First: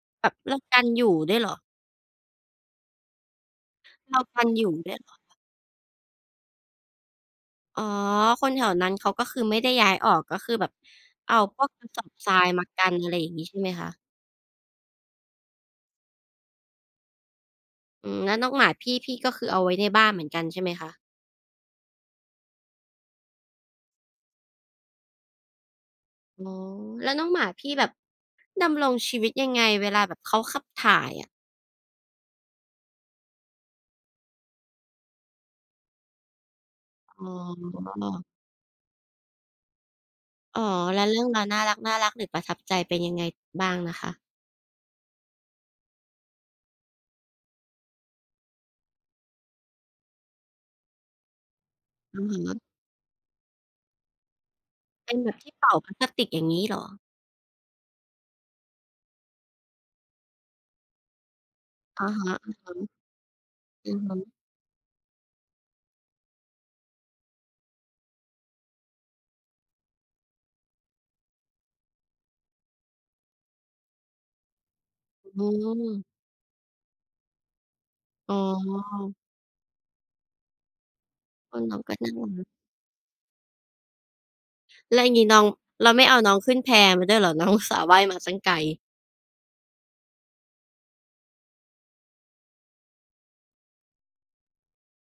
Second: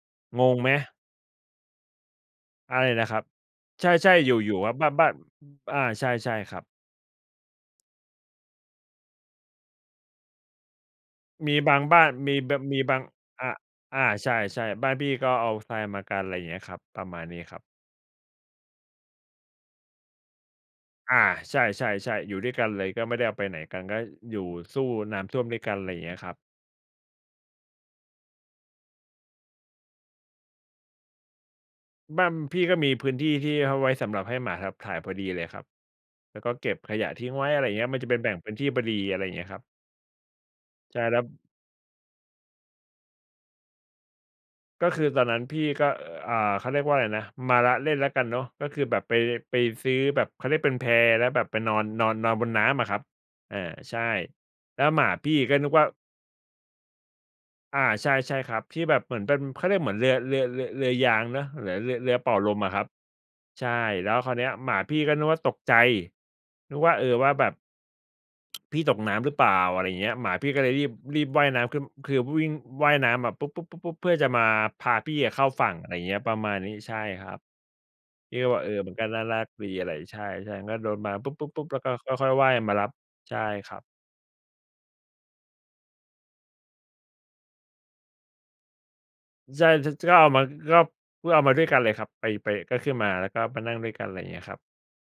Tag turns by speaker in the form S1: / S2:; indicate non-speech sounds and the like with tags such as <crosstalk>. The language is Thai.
S1: แบบ
S2: ง
S1: เรื
S2: ง
S1: ่อง
S2: ไหม?
S1: การอยู่ด้วยเหรอ?
S2: อะไรนะครับ ใช่
S1: เข้า
S2: ๆ อ
S1: กัน
S2: ยู่
S1: อย
S2: ๆ คร
S1: ู
S2: ั
S1: ่
S2: บ บ้
S1: ด
S2: า
S1: ้
S2: น
S1: วยเหรอ?
S2: บ้าน อา ใช่ ๆ ครับ
S1: อ๋อ คนแถวนั้นเขาก็คือไม่ได้ย้ายออก ก็คือแบบเอา
S2: มี
S1: พว
S2: บ
S1: ก
S2: า
S1: ก
S2: ง
S1: ระ
S2: บ
S1: ส
S2: ้า
S1: อ
S2: น
S1: บท
S2: ม
S1: ร
S2: ี
S1: าย
S2: แบ
S1: มา
S2: ม
S1: ก
S2: ี
S1: ั
S2: บ
S1: น
S2: าง
S1: อะไรอย่างงี
S2: อ
S1: ้
S2: ะ
S1: ใช่ไหมคะ?
S2: อา ใช่ ๆ บ้านพี่ก็เอาทรายมากัน ไรอย่างเงี้ยครับ ประมาณนี้ครับ
S1: อืม แล้วน้องหมาพี่ พี่ก็คือเอาไว้ในบ้านเหมือนกันใช่ไหมคะ?
S2: อา ใช่ ๆ ๆ อยู่ด้วยกันเลย ก็ไม่ได้ออกไปไหนกัน ก็อยู่สู้น้ำท่วมด้วยกัน ไรอย่างเงี้ยครับ
S1: อ๋อ แล้วน้องหมาพี่แบบดำรงชีวิตยังไง เวลาแบบเขาขับถ่ายอะ?
S2: บ้านพี่ก็มีพื้นที่ที่เอาไว้สำหรับให้หมาขับถ่ายพอดีเลยครับ แล้วก็เก็บขยะท
S1: อ๋
S2: ิ้งไว้ อะไรอย่างเงี้ย มันจะเป็น
S1: อ
S2: แบ่งพื้นที่พอดี อะไรอย่างเงี้ยครับ
S1: อ๋อ
S2: ใช
S1: แล
S2: ่
S1: ้
S2: เ
S1: ว
S2: ลย
S1: เร
S2: คร
S1: ื
S2: ั
S1: ่อง
S2: บ
S1: ราวน่ารัก ๆ หรือประทับใจเป็นยังไงบ้างนะคะ?
S2: ก็คือตอนนั้นพี่ก็ อ่า เขาเรียกว่าอะไรนะ มาละเล่นแล้วกันเนาะ ก็คือแบบ ไป ไปซื้อแบบ เขาเรียกเป็นแพ แล้วแบบไปนอน นอน
S1: อื
S2: น
S1: อ
S2: อน
S1: ฮ
S2: บนน
S1: ึ
S2: ้ำอะครับ อา ใช่ แล้วหมา
S1: เป็น
S2: พ
S1: แบ
S2: ี่
S1: บที
S2: ก
S1: ่
S2: ็
S1: เป
S2: นึ
S1: ่
S2: ก
S1: า
S2: ว่า
S1: พลาสติกอย่างงี้เหรอ?
S2: อา ใช่ ๆ ครับ ที่แบบเหมือนเป็น เขาเรียกเหมือน เรือ เรือ เรือ เรือยางเนาะ หรือ เรือ
S1: อะ
S2: เรือ
S1: ฮ
S2: เป่
S1: ะ
S2: า
S1: ๆ
S2: ลมอะครับ ใช่
S1: อือ
S2: แล
S1: ฮ
S2: ้
S1: ึ
S2: วคราวเนี้ยหมาพี่ ก็นึกว่า ตกใจ นึกว่า เออ ว่าแบบ <tsk> พี่ตกน้ำหรือเปล่า อะไรอย่างเงี้ย หมาพี่ก็เลย รีบ รีบว่ายน้ำขึ้น คือวิ่ง ว่ายน้ำมา ปุ๊บ ปุ๊บ ปุ๊บ เพื่อจะมาพาพี่อะเ
S1: อื
S2: ข้าฝั่ง อะไร
S1: ม
S2: เงี้ย ประมาณนี้ ใช่ครับ
S1: อ๋
S2: พี
S1: อ
S2: ่ก็บอก เออ มันก็น่ารักดีอะไร ใช่ ๆ ก็โดน มา ปุ๊บ ปุ๊บ
S1: โอ้
S2: ปุ๊บ
S1: น
S2: แ
S1: ้
S2: ล
S1: อ
S2: ้ว
S1: ง
S2: ก
S1: ก
S2: ็
S1: ็น่า
S2: ค่อย
S1: ร
S2: ๆ
S1: ั
S2: ว
S1: ก
S2: ่ายมารับ ใช่ครับ
S1: แล้วอย่างงี้น้อง แล้วไม่เอาน้องขึ้นแพมาด้วยเหรอ? น้อง อุตส่าห์ว่ายมาตั้งไกล
S2: ใช่ ช ชอบมันครับ เพื่อเอามาด้วยกันเลยครับ ไป ไป ก็ขึ้นมา แล้วก็มานั่งด้วยกัน ไรอย่างเงี้ยครับ